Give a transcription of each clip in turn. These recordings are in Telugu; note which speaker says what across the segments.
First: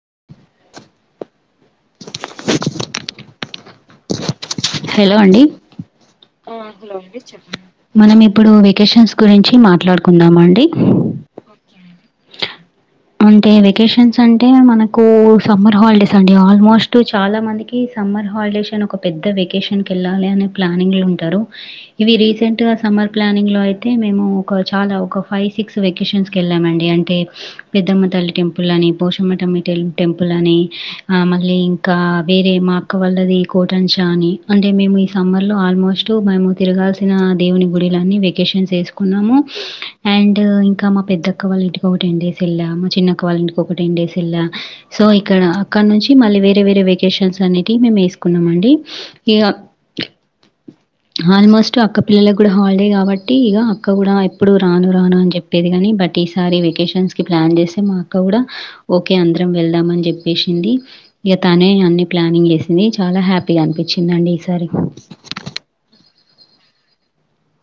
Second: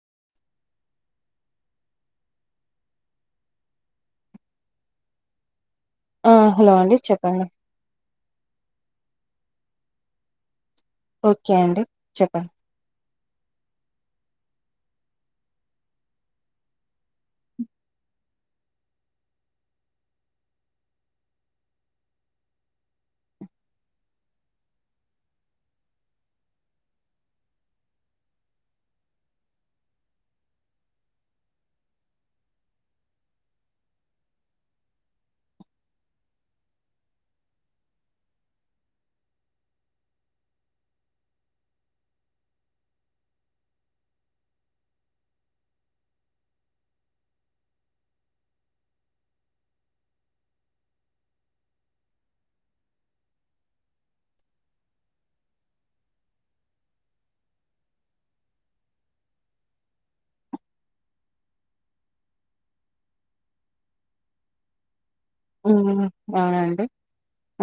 Speaker 1: [inaudible] హలో అండి
Speaker 2: ఆ హలో అండి చెప్పండి
Speaker 1: మనం ఇప్పుడు వెకేషన్స్ గురించి మాట్లాడుకుందామ అండి
Speaker 2: ఓకే అండి చెప్పండి
Speaker 1: అంటే వెకేషన్స్ అంటే మనకు ఉ సమ్మర్ హాలిడేస్ అండి ఆల్మోస్ట్ చాలా మందికి సమ్మర్ హాలిడేస్ అని ఒక పెద్ద వెయ్ వెకేషన్ కి వెళ్ళాలి అనే ప్లానింగ్ లో ఉంటారూ ఇవి రీసెంట్ గా సమ్మర్ ప్లానింగ్ లో అయితే మేము చాలా ఒక ఫైవ్ సిక్స్ వెకేషన్స్ కి వెళమండి అంటే పెద్దమ్మ తల్లి టెంపుల్ అని పోచమ్మ టెంపు మి టెంపుల్ అని మళ్ళీ ఇంకా వేరే మా అక్క వాళ్ళది కోటన్ంచా అని అంటే మేము ఈ సమ్మర్లో ఆల్మోస్ట్ మేము తిరగాల్సిన దేవుని గుడిలన్నీ వెకేషన్స్ వేసుకున్నాము అండ్ ఇంకా మా పెద్దక్క వాళ్ళ ఇంటికి ఒక టెన్ డేస్ ఎళ్ళము మా చిన్నక్క వాళ్ళము ఇంటికి ఒక టెన్ డేస్ ఎళ్ళము సో ఇక్కడ అక్కడ నుంచి మళ్ళీ వేరే వేరే వెకేషన్స్ అనేటి మేము వేసుకున్నాం అండి ఇంక ఆల్మోస్ట్ అక్క పిల్లలకు కూడా హాలిడే కాబట్టి ఇగ అక్క కూడా ఎప్పుడు రాను రాను అని చెప్పేది కాని బట్ ఇప్ ఈసారి వెకేషన్స్ కి ప్లాన్ చేస్తే మా అక్క కూడా ఓకే అందరం వెళ్దామని చెప్పేసింది ఇక తానే అన్ని ప్లానింగ్ చేసింది చాలా హ్యాపీగా అనిపించిందండి ఈసారి
Speaker 2: ఉ అవునండి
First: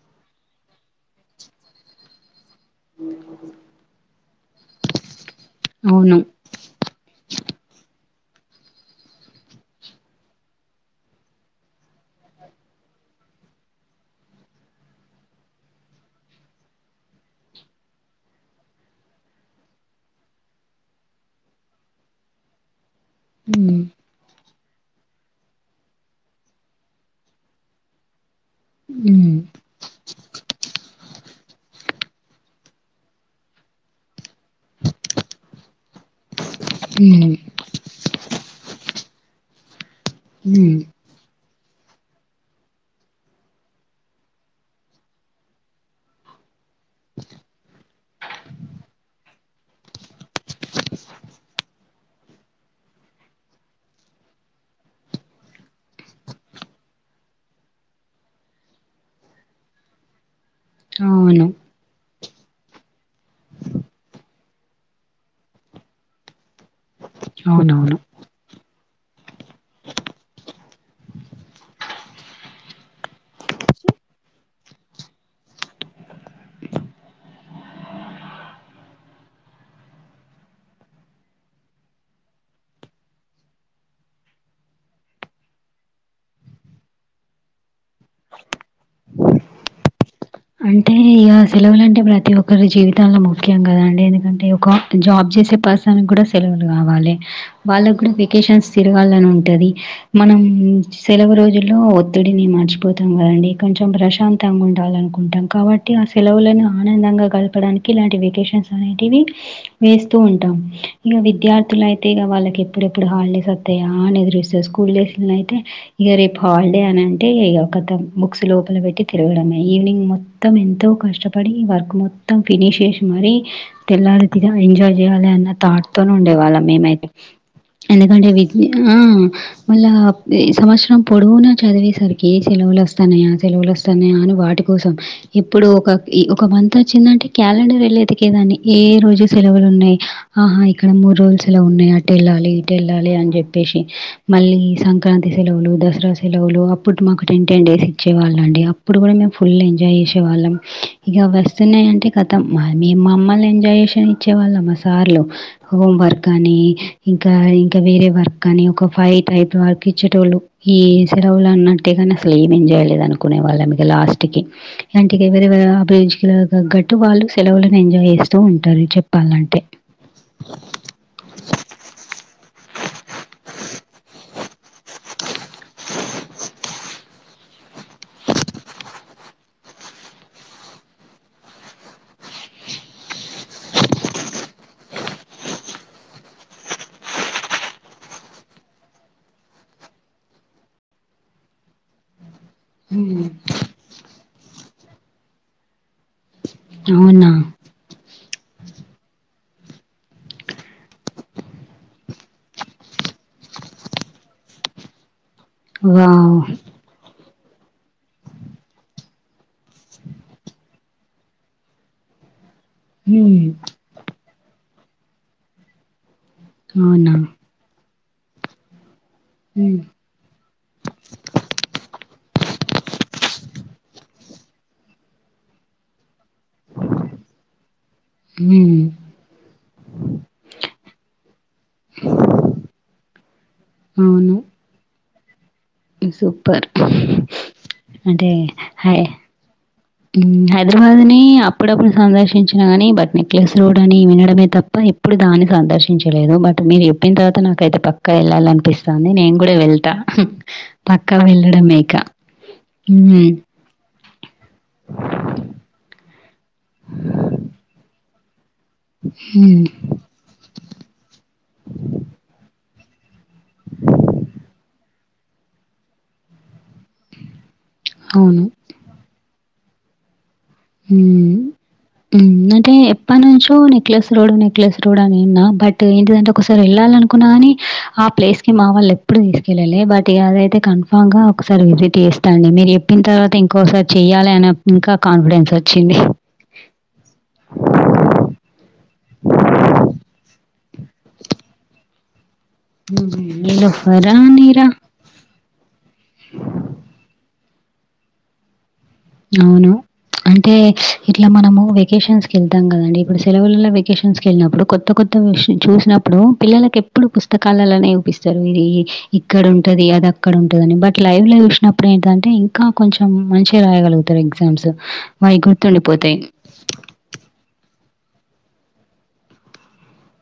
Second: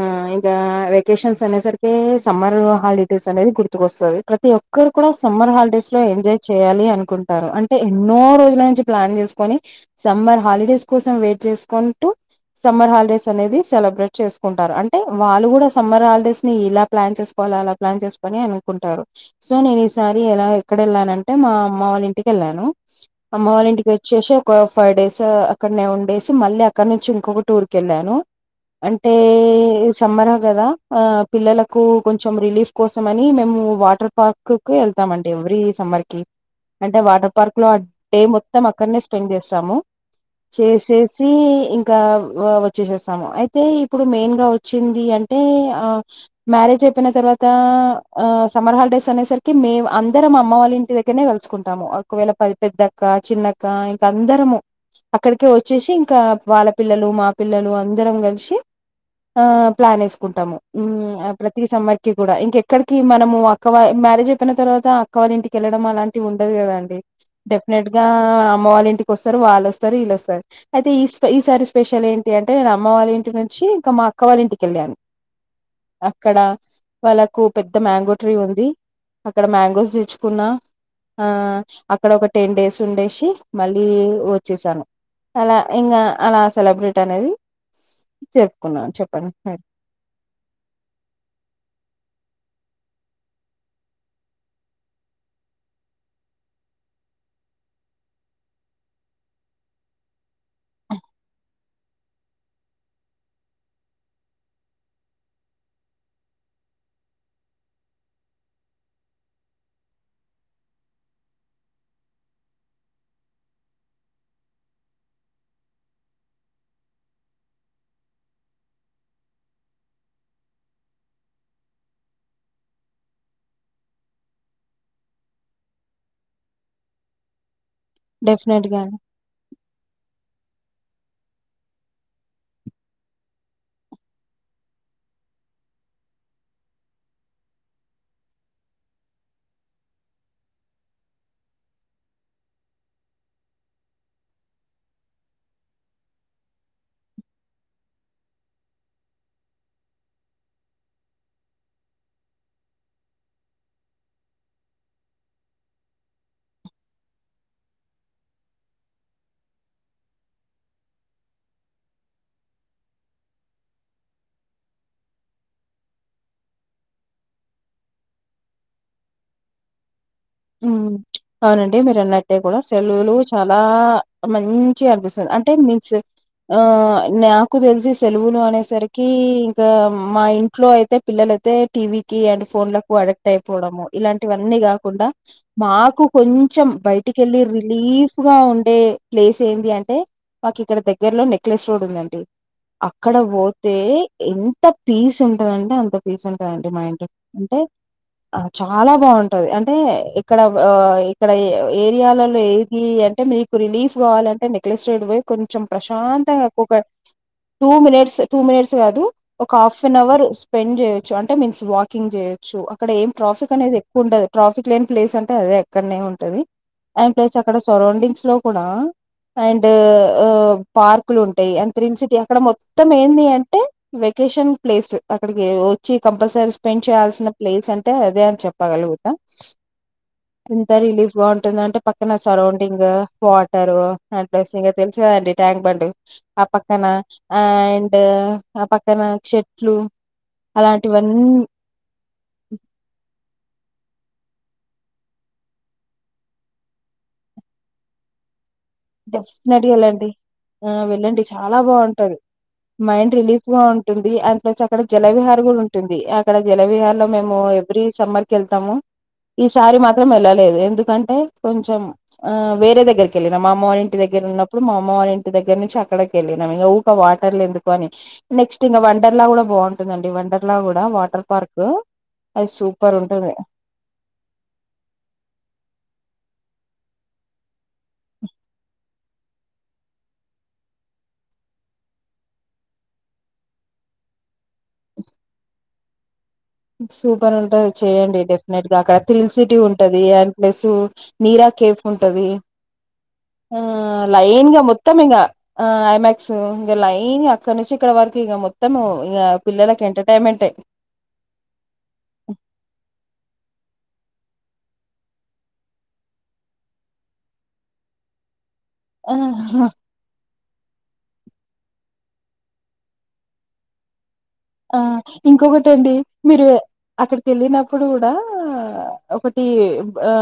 Speaker 2: ఆ ఇంకా వెకేషన్స్ అనే సరికె సమ్మర్ హాలిడేస్ అనేది గుర్తుకొస్తుంది ప్రతి ఒక్కరు కూడా సమ్మర్ హాలిడేస్ లో
Speaker 1: అవును.
Speaker 2: ఎంజాయ్ చేయాలి అనుకుం టారు అంటే ఎన్నో రోజుల నుంచి ప్లాన్ చేసుకొని సమ్మర్ హాలిడేస్ కోసం వెయిట్ చేసుకొంటూ సమ్మర్ హాలిడేస్ అనేది సెలబ్రేట్ చేసుకుంటారు అంటే వాళ్ళు కూడా సమ్మర్ హాలిడేస్ ని ఇలా ప్లాన్ చేసుకోవాల్ అలా ప్లాన్ చేసుకుని అనుకుంటారు సో నేను ఈసారి ఎలా ఎక్కడ వెళ్ళానంటే మా అమ్మ వాళ్ళ ఇంటికెళ్ళాను అమ్మవల
Speaker 1: హ్మ్.
Speaker 2: ఇంటికి వచ్చేసి ఒక ఫైవ్ డేస్ అక్కడనే ఉండేసి మళ్ళీ అక్కడ నుంచి ఇంకో టూర్ క వెళ్ళాను అంటే
Speaker 1: హ్మ్.
Speaker 2: సమ్మరా కదా పిల్లలకు కొంచెం రిలీఫ్ కోసం అని మేము వాటర్ పార్క్ కు వెళ్తామండి ఎవ్రీ సమ్మర్ కి అంటే వాటర్
Speaker 1: హ్మ్.
Speaker 2: పార్క్ లో అడే మొత్తం అక్కడనే స్పిన్ స్పెండ్ చేస్తాము
Speaker 1: హ్మ్.
Speaker 2: చేసేసి ఇంకా వచ్చేసేస్తాము అయితే ఇప్పుడు మెయిన్గా వచ్చింది అంటే ఆ మ్యారేజ్ అయిపోయిన తర్వాత సమ్మర్ హాలిడేస్ అనేసరి మేము అందరం అమ్మ వాళ్ళ ఇంటి దగ్గరనే కలుసుకుంటాము ఒకవేళ పెద్దక్క చిన్నక్క ఇంకా అందరము అక్కడికే వచ్చేసి ఇంకా వాళ్ళ పిల్లలు మా పిల్లలు అందరం కలిసి ఆ ప్లాన్ వేసుకుంటాము
Speaker 1: అవును.
Speaker 2: ప్రత సమ్మర్ కి కూడా ఇంకెక్కడికి మనము అక్క మ్యారేజ్ అయిన తర్వాత అక్క వాళ ఇంటికెళ్ళడం అలాంటి ఉ దు కదండి డెఫినెట్
Speaker 1: అవునవును.
Speaker 2: గా అమ్మ వల ఇంటికి వస్తారు వాళ్లోస్తారు వీళొస్తారు అయితే ఈ ఈసారి స్పెషల్ ఏంటి ఏ అంటే నేను అమ్మ వాళ్ళ ఇంటి నుంచి ఇంకా మా అక్క వాళ్ళ ఇంటికి వెళ్ళాను అక్కడ వాళ్ళకు పెద్ద మ్యాంగో ట్రీ ఉంది అక్కడ మ్యాంగోస్ తెచ్చుకున్న ఆ అక్కడ ఒక టెన్ డేస్ ఉండే సి మళ్ళీ వచ్చేసాను అలా ఇంకా, అలా సెలబ్రిటీ అనేది జప్పుకున్నాను చెప్పండి
Speaker 1: అంటే ఇక సెలవులు అంటే ప్రతి ఒక్కరి జీవితంలో ముఖ్యం కదాండి ఎందుకంటే ఒక జాబ్. సలవు పర్సన్ కావాలి వాళ్ళ కూడా వెకేషన్స్ తిరాలని ఉంటంది మనం. సెలవు రోజుల్లో ఒత్తిడిని మర్చిపోతాం కదండి కొంచెం ప్రశాంతంగా ఉండాలి అనుకుంట ఉంటాం కాబట్టి ఆ సెలవులను ఆనందంగా కలపడానికి ఇలాంటి వెకేషన్స్ అనేటివి వేస్త. ఉంటాం ఇక విద్యార్థులు అయితే ఈగ వాళ్ళకి ఎప్పుడెప్పుడు హాలిడేస్ అతాయా అని ఎస్త స్కూల్ డేస్ అయితే ఇక రేపు హాలిడే అని అంటే ఈగ కతం బుక్స్ లోపల పెట్టి తిరగడమే ఈవినింగ్ మొత్తం ఎంతో కష్టపడి వర్క్ మొత్తం ఫినిష్ చేసి మరి తెల్లారిగా ఎంజాయ్ చే చేయాలి అన్న తాట్ త ఉండేవాళ్ళ మేమైతే ఎందుకంటే
Speaker 2: డెఫినెట్ గా
Speaker 1: [inaudible] ఆ మళ్ళ ఈ సవస్తారంపొడుగునా చదివేసరికి ఏ సెలవులు వస్తాన్నాయా సెలవులు వస్తాన్నాయా అని వాటి కోసం ఎప్పుడూ ఒక ఒక మంత్ వచ్చిందంటే క్యాలెండర్ వెళ్ళేదికేదాన్ని ఏ రోజు సెలవులో న్నాయి ఆహా ఇక్కడ మూడు రోజుస్లా ఉన్నాయి అటు వెళ్ళాలి ఇటు వెళ్ళాలి అని చెప్పేసి మళ్ళీ సంక్రాంతి సెలవులు, దసరా సెలవులు, అప్పుడు మాకు టెన్, టెన్ డేస్ ఇచ్చే వాళ్ళ అండి అప్పుడు కూడా మేము ఫుల్ ఎంజాయ్ చేసేవాళ్ళం ఈగ వస్తున్నాయి అంటే కతం మేము మా అమ్మల్ని ఎంజాయ్ చేషన్ ఇచ్చే ళ మా సార్లు, హోమ్ వర్క్ అని ఇంకా, ఇంకా వేరే వర్క్ కానీ ఒక ఫైట్ అయి వర్క్ ఇచ్చేటోళ్ళు ఈ సెలవులు అన్నట్టే కానీ అసలు ఏం ఎంజాయలేదు అనుకునే వాళ్ళం ఈగ లాస్ట్ అంటికి ఎవర అభిరుచికి తగ్గట్టు వాళ్ళు సెలవులను ఎంజాయ్ చేస్తూ ఉంటారు చెప్పాలి వాళ్ళంటే
Speaker 2: ఉ అవునండి మీరు అన్నట్టే కూడా సెలవులు చాలా మంచి అనిపిస్తుంది అంటే మీన్స్ ఆ నాకు తెలిసి సెలవులు అనేసరికి.... ఈగ మా ఇంట్లో అయితే పిల్లలు అయితే టీవీ అండ్ ఫోన్లకు అడిక్ట్ అయిపోవడము ఇలాంటివన్నీ కాకుండా మాకు కొంచెం బయటికి వెళ్ళి రిలీఫ్గా ఉండే ప్లేస్ ఏంది అంటే మాకు ఇక్కడ దగ్గరలో నెక్లెస్ రోడ్ ఉందండి. అక్కడ
Speaker 1: హ్మ్.
Speaker 2: పోతే.. ఎంత పీస్ ఉంటదంటే అంత పీస్ ఉంటు. మా ఇంట్
Speaker 1: అవునా
Speaker 2: అంటే ఆ చాలా బాగుంటది అంటే. ఇక్కడ, ఇక్కడ ఏరియాలో యాంటీ అంటే మీకు రిలీఫ్ కావాలింటే నెక్లెస్టెడ్ వై్ కొంచెం
Speaker 1: వావ్
Speaker 2: ప్రశాంతంగా ఎక్కువగా టూ మినిట్స్, టూ మినిట్స్ కాదు ఒక హాఫ్ అన్ అవర్ స్పెండ్ చేయొచ్చు అంటే మీన్స్ వాకింగ్ చేయొచ్చు. అక్కడ ఏం
Speaker 1: హ్మ్
Speaker 2: ట్రాఫిక్ అనేది ఎక్కు ఉండదు ట్రాఫిక్ లేని ప్లేస్ అంటే అదే ఎక్కడనే ఉంది. ది అండ్
Speaker 1: అవునా
Speaker 2: ప్లస్ అక్కడ సరౌండింగ్స్ లో కూడా. అండ్
Speaker 1: హ్మ్
Speaker 2: పార్కులు ఉంటాయి అండ్ క్రీమ్ సిటీ అక్కడ మొత్తం మొత్తం ఏంది అంటే వెకేషన్ ప్లేస్ అక్కడికి వచ్చి కంపల్సరీ స్పెండ్ చేయాల్సిన ప్లేస్ అంటే అదే అని చెప్పగలుగుతా
Speaker 1: అ
Speaker 2: ఎంత రిలీఫ్ గా ఉంటుంద అంటే పక్కన సరౌండింగ్ వాటర్
Speaker 1: అవును
Speaker 2: అడ్రెస్ ట్యాంక్ బండ్ ఆ
Speaker 1: సూపర్
Speaker 2: పక్కన అండ్ ఆ పక్కన చెట్లు
Speaker 1: హైదరాబాద్ ని
Speaker 2: అలాంటివన్నీ
Speaker 1: అప్పుడప్పుడు సందర్శించిన గాని బట్ ని క్లస్ రోడ్ అని వినడమే తప్ప ఎప్పుడు దాన్ని సందర్శించలేదు బట్ మీరు చెప్పిన తర్వాత నాకైతే పక్క వెళ్ళాలి అనుకు పనిపిస్తంది నేను కూడా
Speaker 2: డెఫినెట్గా
Speaker 1: వెళ్తా
Speaker 2: వెళ్ళండి ఆ
Speaker 1: పక్కా
Speaker 2: వెళ్ళండి చాలా
Speaker 1: వెళ్ళడమే ఇక.
Speaker 2: బాగుంటాది మైండ్
Speaker 1: హ్మ్.
Speaker 2: రిలీఫ్ గా ఉంటు అండ్ ప్లస్ అక్కడ జలవిహార కూడా ఉంటుంది అక్కడ జలవిహార లో మేము ఎవ్రీ సమ్మర్ వెల్తాము ఈ
Speaker 1: హ్మ్.
Speaker 2: సారి మాత్రం వెళ్లలేదు ఎందుకంటే కొంచెం వేరే దగ్ దగ్గరికి వెళ్లిన మా అమ్మ వాళ్ళ ఇంటి దగ్గ ఉన్నప్పు మామ్మ వాల్ ఇంటి దగ్గర నుంచి అక్కడికి వెళ్ళినాం ఒక వాటర్లు ఎందుకు అని
Speaker 1: అవును.
Speaker 2: నెక్స్ట్ ఇంగ వండర్లా కూడా బాగుంటుందండి వండర్లా కూడా వాటర్
Speaker 1: హ్మ్.
Speaker 2: పార్క్ అది
Speaker 1: అంటే
Speaker 2: సూపర్ ఉంటుంది
Speaker 1: ఎప్పనుంచో నెక్లెస్ రోడు నెక్లెస్ రోడ్ అని ఇన్నా బట్ ఏంటి ఒకసారి వెళ్ళాలినుకున్నా కాని ఆ ప్లేస్ కి మా వాళ్ళు ఎప్పుడు తీసుకెళ్ళాలి బట్ అదైతే కన్ఫామ్ గా ఒకసారి విజిట్ చేస్త అండి మీరు చెప్పిన తర్వాత ఇంకోసారి చెయ్యాలి అని ఇంకా కాన్ఫిడెన్స్ సచ్చిని
Speaker 2: సూపర్ ఉంటది చెయండి డెఫినెట్ అక్కడ థ్రిల్ సిటీ ఉంటది అండ్ ప్లస్ నీరా కేఫ్ ఉంటది ఆ
Speaker 1: నిలుఫరా
Speaker 2: లైన్గా
Speaker 1: నీరా
Speaker 2: మొత్తం ఇంగా ఆ ఐమాయాక్స్ ఇగ లైన్గా ఇక్కడ నుంచి ఇక్కడ వరకి ఇగ మొత్తం ఇంగ
Speaker 1: అవును
Speaker 2: పిల్లలకి ఎంటర్టైన్మెంట్ ఏ
Speaker 1: అంటే ఇట్లా మనము వెకేషన్స్కి వెళ్తాం కదండి ఇప్పుడు సెలవుల్లో వెకేషన్స్కి వెళ్ళినప్పుడు కొత్త కొత్త వి చూసినప్పుడు పిల్లలకి ఎప్పుడు పుస్తకాలల్లోనే చూపిత్తరు ఇది ఇక్కడ ఉంటది అద అక్కడ ఉంటదని బట్ లైవ్ ల చూసినప్పుడు ఏంటంటే ఇంకా కొంచెం మంచిగా రాయగలుగుతారు ఇంకా
Speaker 2: ఆ ఇంకొకటి అండి మీరు అక్కడికి వెళ్ళిన ఇప్పుడు కూడా ఒకటి ఆ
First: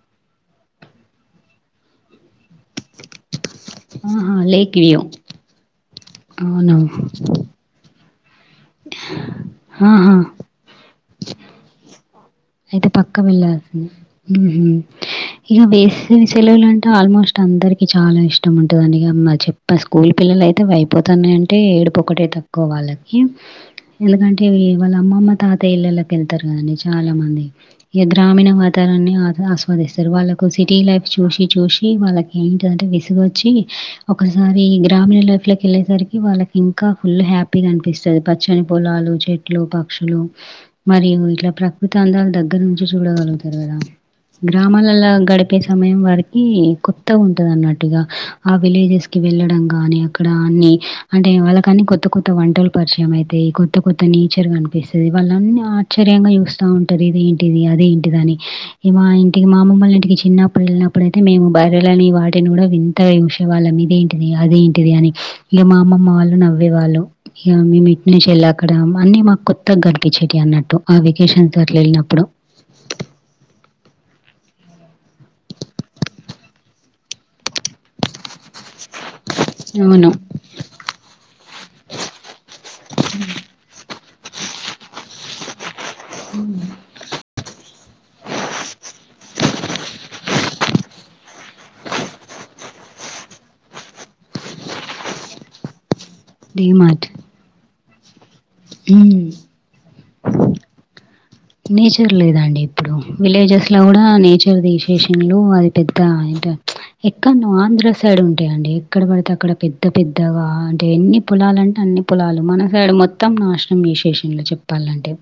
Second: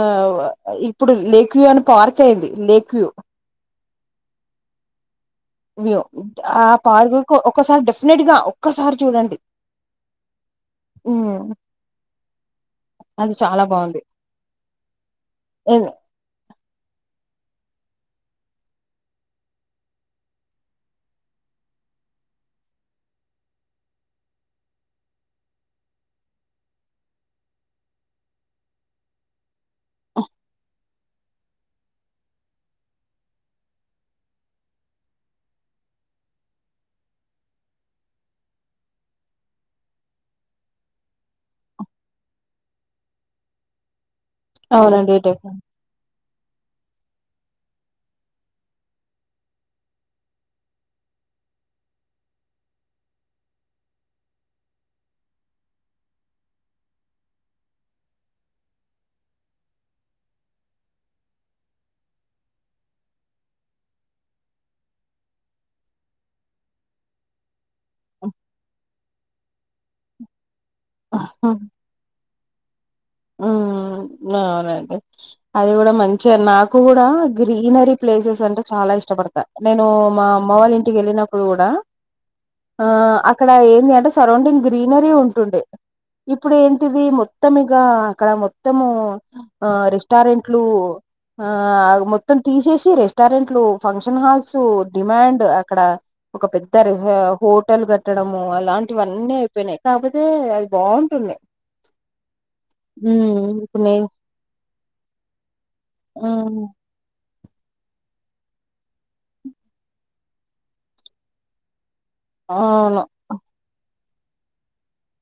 Speaker 2: ఇప్పుడు లేక్ యూ అని పార్క్ అయింది లేక్యూ
Speaker 1: ఆహా లేక్యూ
Speaker 2: వ్యూ ఆ పార్గుకు ఒకసారి డెఫినెట్ గా ఒక్కసారి
Speaker 1: ఆహా
Speaker 2: ఉ
Speaker 1: అయితే పక్క వెళ్ళాల్సింది ఉహు ఇగ
Speaker 2: ఎన్
Speaker 1: వేసవి సెలవులు అంటే ఆల్మోస్ట్ అందరికి చాలా ఇష్టం ఉంటది అండి ఇగ చెప్ప స్కూల్ పిల్లలు అయితే అయిపోతన్నాయి అంటే ఏడుపు ఒక్కటి అయితే తక్కువ వాళ్ళకి ఎందుకంటే వాళ్ళ అమ్మమ్మ తాతయ్య ఇల్ళల్లోకి వెళ్తారు కదండి చాలా మంది ఈ గ్రామీణ వాతావరణన్ని ఆస్వాదిస్తారు వాళ్ళకు సిటీ లైఫ్ చూసి చూసి వాళ్ళకి ఏంటిదంటే విసుగు వచ్చి ఒకసారి గ్రామీణ లైఫ్ లో వెళ్ళేసరి వాళ్ళకి ఇంకా ఫుల్ హ్యాపీగా అనిపిస్తది పచ్చని పొలాలు చెట్లు పక్షులు మరి ఇట్ల ప్రకృతి అందాలు దగ్గర నుంచి చూడగలుగుతారు కదా గ్రామాలల్ల
Speaker 2: అవునండి డెఫినె
Speaker 1: గడిపే సమయం వారికి కొత్తగ ఉంటది అన్నట్టుగా ఆ విలేజెస్ కి వెళ్ళడం గాని అక్కడ అన్ని అంటే వాళ్ళకన్నీ కొత్త కొత్త వంటల పరిచయం అయితయ్ కొత్త కొత్త నేచర్ కనిపిస్తది వాళ్ళన్ని ఆశ్చర్యంగా చూస్తా ఉంటది దేంటిది అదే ఏంటిదని ఇ మా ఇంటికి మామమ్మల్ని ఇంటికి చిన్నప్పుడు వెళ్ళినప్పుడు అయితే మేము బయరళని వాటిని కూడా వింత హంసేవాళ్ళం ఇదేంటిది అదేంటిది అని ఇంక మా అమ్మమ్మ వాళ్ళు నవ్వేవాళ్ళు ఇ మేము ఇట్ నుంచి
Speaker 2: హ్మ్.
Speaker 1: వెళ్ళి అక్కడ అన్నీ మాకు కొత్తగా గడిపించేట అన్నట్టు ఆ వెకేషన్స్ దగర వెళ్ళినప్పుడు [inaudible]
Speaker 2: హ్మ్. అవునండి అది కూడా మంచి నాకు కూడా గ్రీనరీ ప్లేసెస్ అంటే చాలా ఇష్టపడతా నేను
Speaker 1: అవును.
Speaker 2: మా అమ్మ వాళ్ళ ఇంటికి వెళ్ళినప్పుడు కూడా ఆ అక్కడ ఏంది అంటే సరౌండింగ్ గ్రీనరీ ఉంటుండే ఇప్పుడు ఏంటిది మొత్తం అక్కడ మొత్తము ఆ రెస్టారెంట్లు ఆ మొత్తం తీసేసి రెస్టారెంట్లు ఫంక్షన్ హాల్స్ డిమాండ్ అక్కడ ఒక పెద్ద
Speaker 1: డీమార్ట్.
Speaker 2: హోటల్ కట్టడము
Speaker 1: హ్మ్.
Speaker 2: అలాంటివన్నీ అయిపోయినాయి కాబతేటి అయితే అది బాగుంటుంది
Speaker 1: నేచర్ లేదండి ఇప్పుడు
Speaker 2: ఉమ్,
Speaker 1: విలేజెస్ లో
Speaker 2: ఇప్పుడు నే
Speaker 1: కూడా నేచర్ దసేషన్లు అది పెద్ద ఇ అంట
Speaker 2: ఉమ్,
Speaker 1: ఇంకా నువ్ ఆంధ్ర సైడ్ ఉంటాయిడి ఎక్కడ పడితే అక్కడ పెద్ద పెద్దగా అంటే ఎన్ని పొలలు అంటే అన్ని పొలాలు మనసడు
Speaker 2: అవును
Speaker 1: మొత్తం నాశనం విశేషంలో చెప్పాలంటే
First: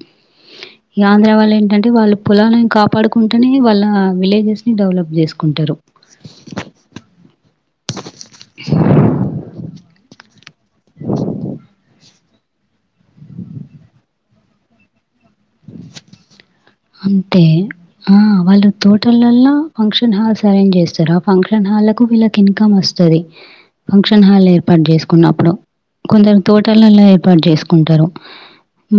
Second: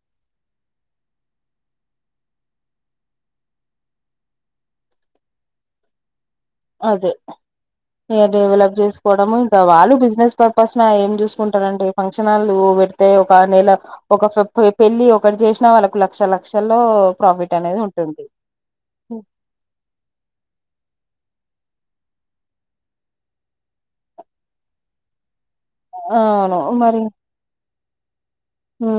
Speaker 1: ఈ ఆంధ్ర వాళ్ళు ఏంటంటే వాళ్ళు పొలాలను కాపాడుకుంటేనే వాళ్ళ విలేజెస్ ని డెవలప్ చేసుకుంటారు
Speaker 2: అదే ఇ డెవలప్ చేసుకోవడము ఇంకా వాళ్ళు బిజినెస్ పర్పస్ న ఏం చూసుకుంటారంటడి ఫంక్షన్లు పెడితే ఒక నెల ఒక పెళ్ళి ఒకటి చేసినా వాళ్ళకు లక్ష లక్షల్లో
Speaker 1: అంతే.
Speaker 2: ప్రాఫిట్ అనేది
Speaker 1: ఆ!
Speaker 2: ఉంటుంది
Speaker 1: సరంజ్ చేస్తారా ఫంక్షన్ ఫంక్షన్ హాల్లకు వీళ్ళకి ఇన్కమ్ వస్తుంది ఫంక్షన్ హాల్ ఏర్పాటు చేసుకున్నప్పుడు కొందరు
Speaker 2: అవును మరి
Speaker 1: తోటలలో ఏర్పాటు చేసుకుంటారు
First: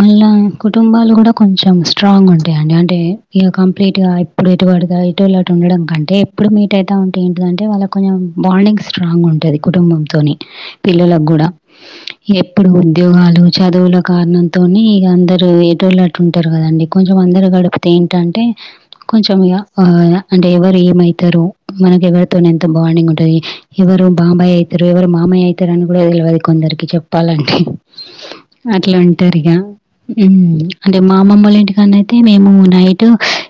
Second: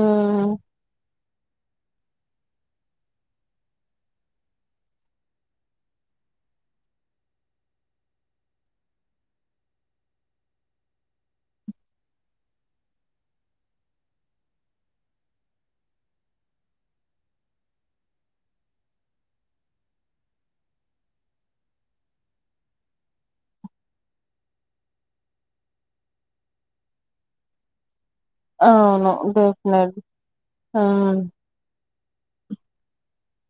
Speaker 1: మళ్ళా కుటుంబాలు కూడా కొంచెం స్ట్రాంగ్ ఉంటాయంండి అంటే ఇక కంప్లీట్ గా ఇప్పుడు ఎటువంటిగా ఎటుల ఉండడం కంటే ఇప్పుడు మీట్ అయిత ఉంటే ఏంటింటే వాళ్ళ కొంచెం బాండింగ్ స్ట్రాంగ్ ఉంటుది కుటుంబంంతో పిల్లలకు ఎప్పుడు ఉద్యోగాలు చదువుల కారణంతోనే ఇక అందరుూ ఎటుోల ంటారు కదండి కొంచెం అందరు గడిపితే ఏంటంటే కొంచెం అంటే ఎవరు ఏమైతే ారు మనకి ఎవరితో ఎంత బాండింగ్ ఉంటది ఎవరు బాబాయ్ అవుతారు ఎవరు మాబమయ్య అవుతారు అని కూడా తెలది కొందరికి చెప్పాలంటే అట్లా
Speaker 2: అవును
Speaker 1: ఉంటారుగా
Speaker 2: డెఫినెట్
Speaker 1: అంటే మా
Speaker 2: హ్మ్
Speaker 1: అమమ్మలు ఇంటికన్నా అయితే మేము నైట్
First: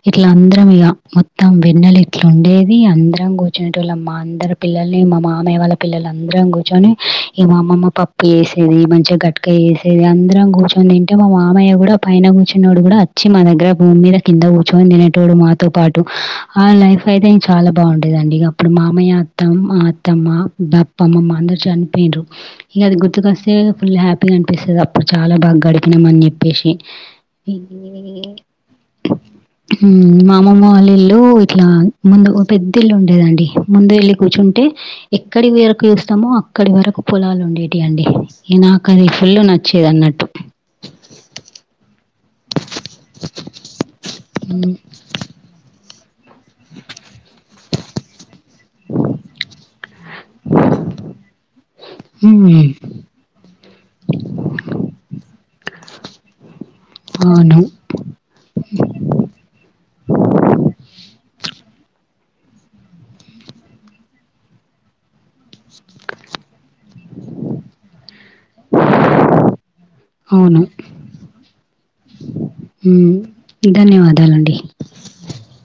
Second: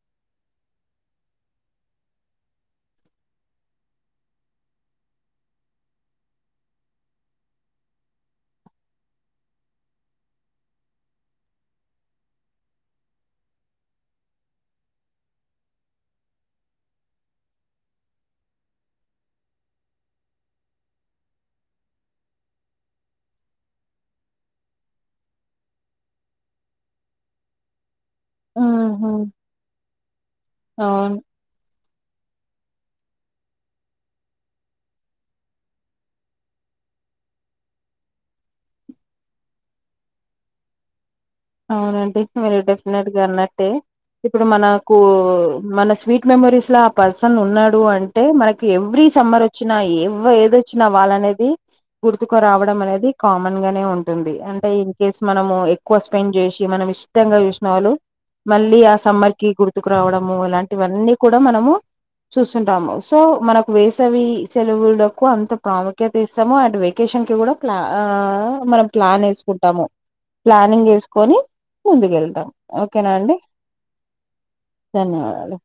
Speaker 1: ఇట్లా అందరం ఇక మొత్తం వెన్నలు ఇట్లా ఉండేది అందరం కూర్చు వాళ్లమ్ మా అందరి పిల్లల్ని మా మామయ్య వాళ్ళ పిల్లలు అందరం కూర్చొని ఈ మామమ్మ పప్పు వేసేది మంచిగా గట్కాయ వేసేది అందరం కూర్చొని ఏంటే మా మామయ్య కూడా పైన కూర్చున్నోడు కూడా వచ్చి మా దగ్గర భూమి మీద కింద కూర్చొని తినేటోడు మాతో పాటు ఆ లైఫ్ ఫైత చాలా బాగుంటదిండి అప్పుడు మామయ్య అత్తమ్ మా అత్తమ్మ బప్ప అమ్మమ్మ అందరు చనిపోించ ఇక అది గుర్తుకొస్తే ఫుల్ హ్యాపీగా అనిపిస్తుంది అప్పుడు చాలా బాగా గడికినాం అని చెప్పేసి ఇ
Speaker 2: హుహు
Speaker 1: మా అమ్మమ్మ వాళ్ళ
Speaker 2: అవును
Speaker 1: ఇల్లు ఇట్లా ముందు పెద్ద ఇల్లు ఉండేదండి ముందు వెళ్లిి కూర్చుంటే ఎక్కడి వరకు చూస్తామో అక్కడి వరకు పొలాలు ఉండేటి అండి ఈ నాక అది ఫుల్లు నచ్చేది అన్నట్టు
Speaker 2: అవునండి మీరు డెఫినెట్ గా అన్నట్టే ఇప్పుడు
Speaker 1: హ్మ్.
Speaker 2: మనకు మన స్వీట్ మెమోరీస్ లో ఆ పర్సన్ ఉన్నాడు అంటే మనకి ఎవ్రీ సమ్మర్ వచ్చినా ఎ ఏదొచ్చినా వాళ్ళనేది
Speaker 1: హ్మ్.
Speaker 2: గుర్తుకురావడం అనేది కామన్ నే ఉంటుంది అంటే ఇన్ కేస్ మనము ఎక్కువ స్పెం చేసి మనం ఇష్టంగా
Speaker 1: అవును.
Speaker 2: చూసిన వాళ్ళు మళ్ళీ ఆ సమ్మర్ కి గుర్తు ముతుకురావడము ఇలాంటివన్నీ కూడా మనము చూస్తుంటాము. సో మనకు వేసవి సెలవులకు అంత ప్రాముఖ్యత ఇస్తము అండ్ వెకేషన్కి గుడ ప్లా ఆ మన ప్లాన్ ఏస్కుంటము.
Speaker 1: అవును.
Speaker 2: ప్లానింగ్ చేస్ కొని ముందుకెళ్తాం
Speaker 1: హ్మ్.
Speaker 2: ఓకేనా అండి
Speaker 1: ధన్యవాదాలండి.
Speaker 2: ధన్యవాదాలు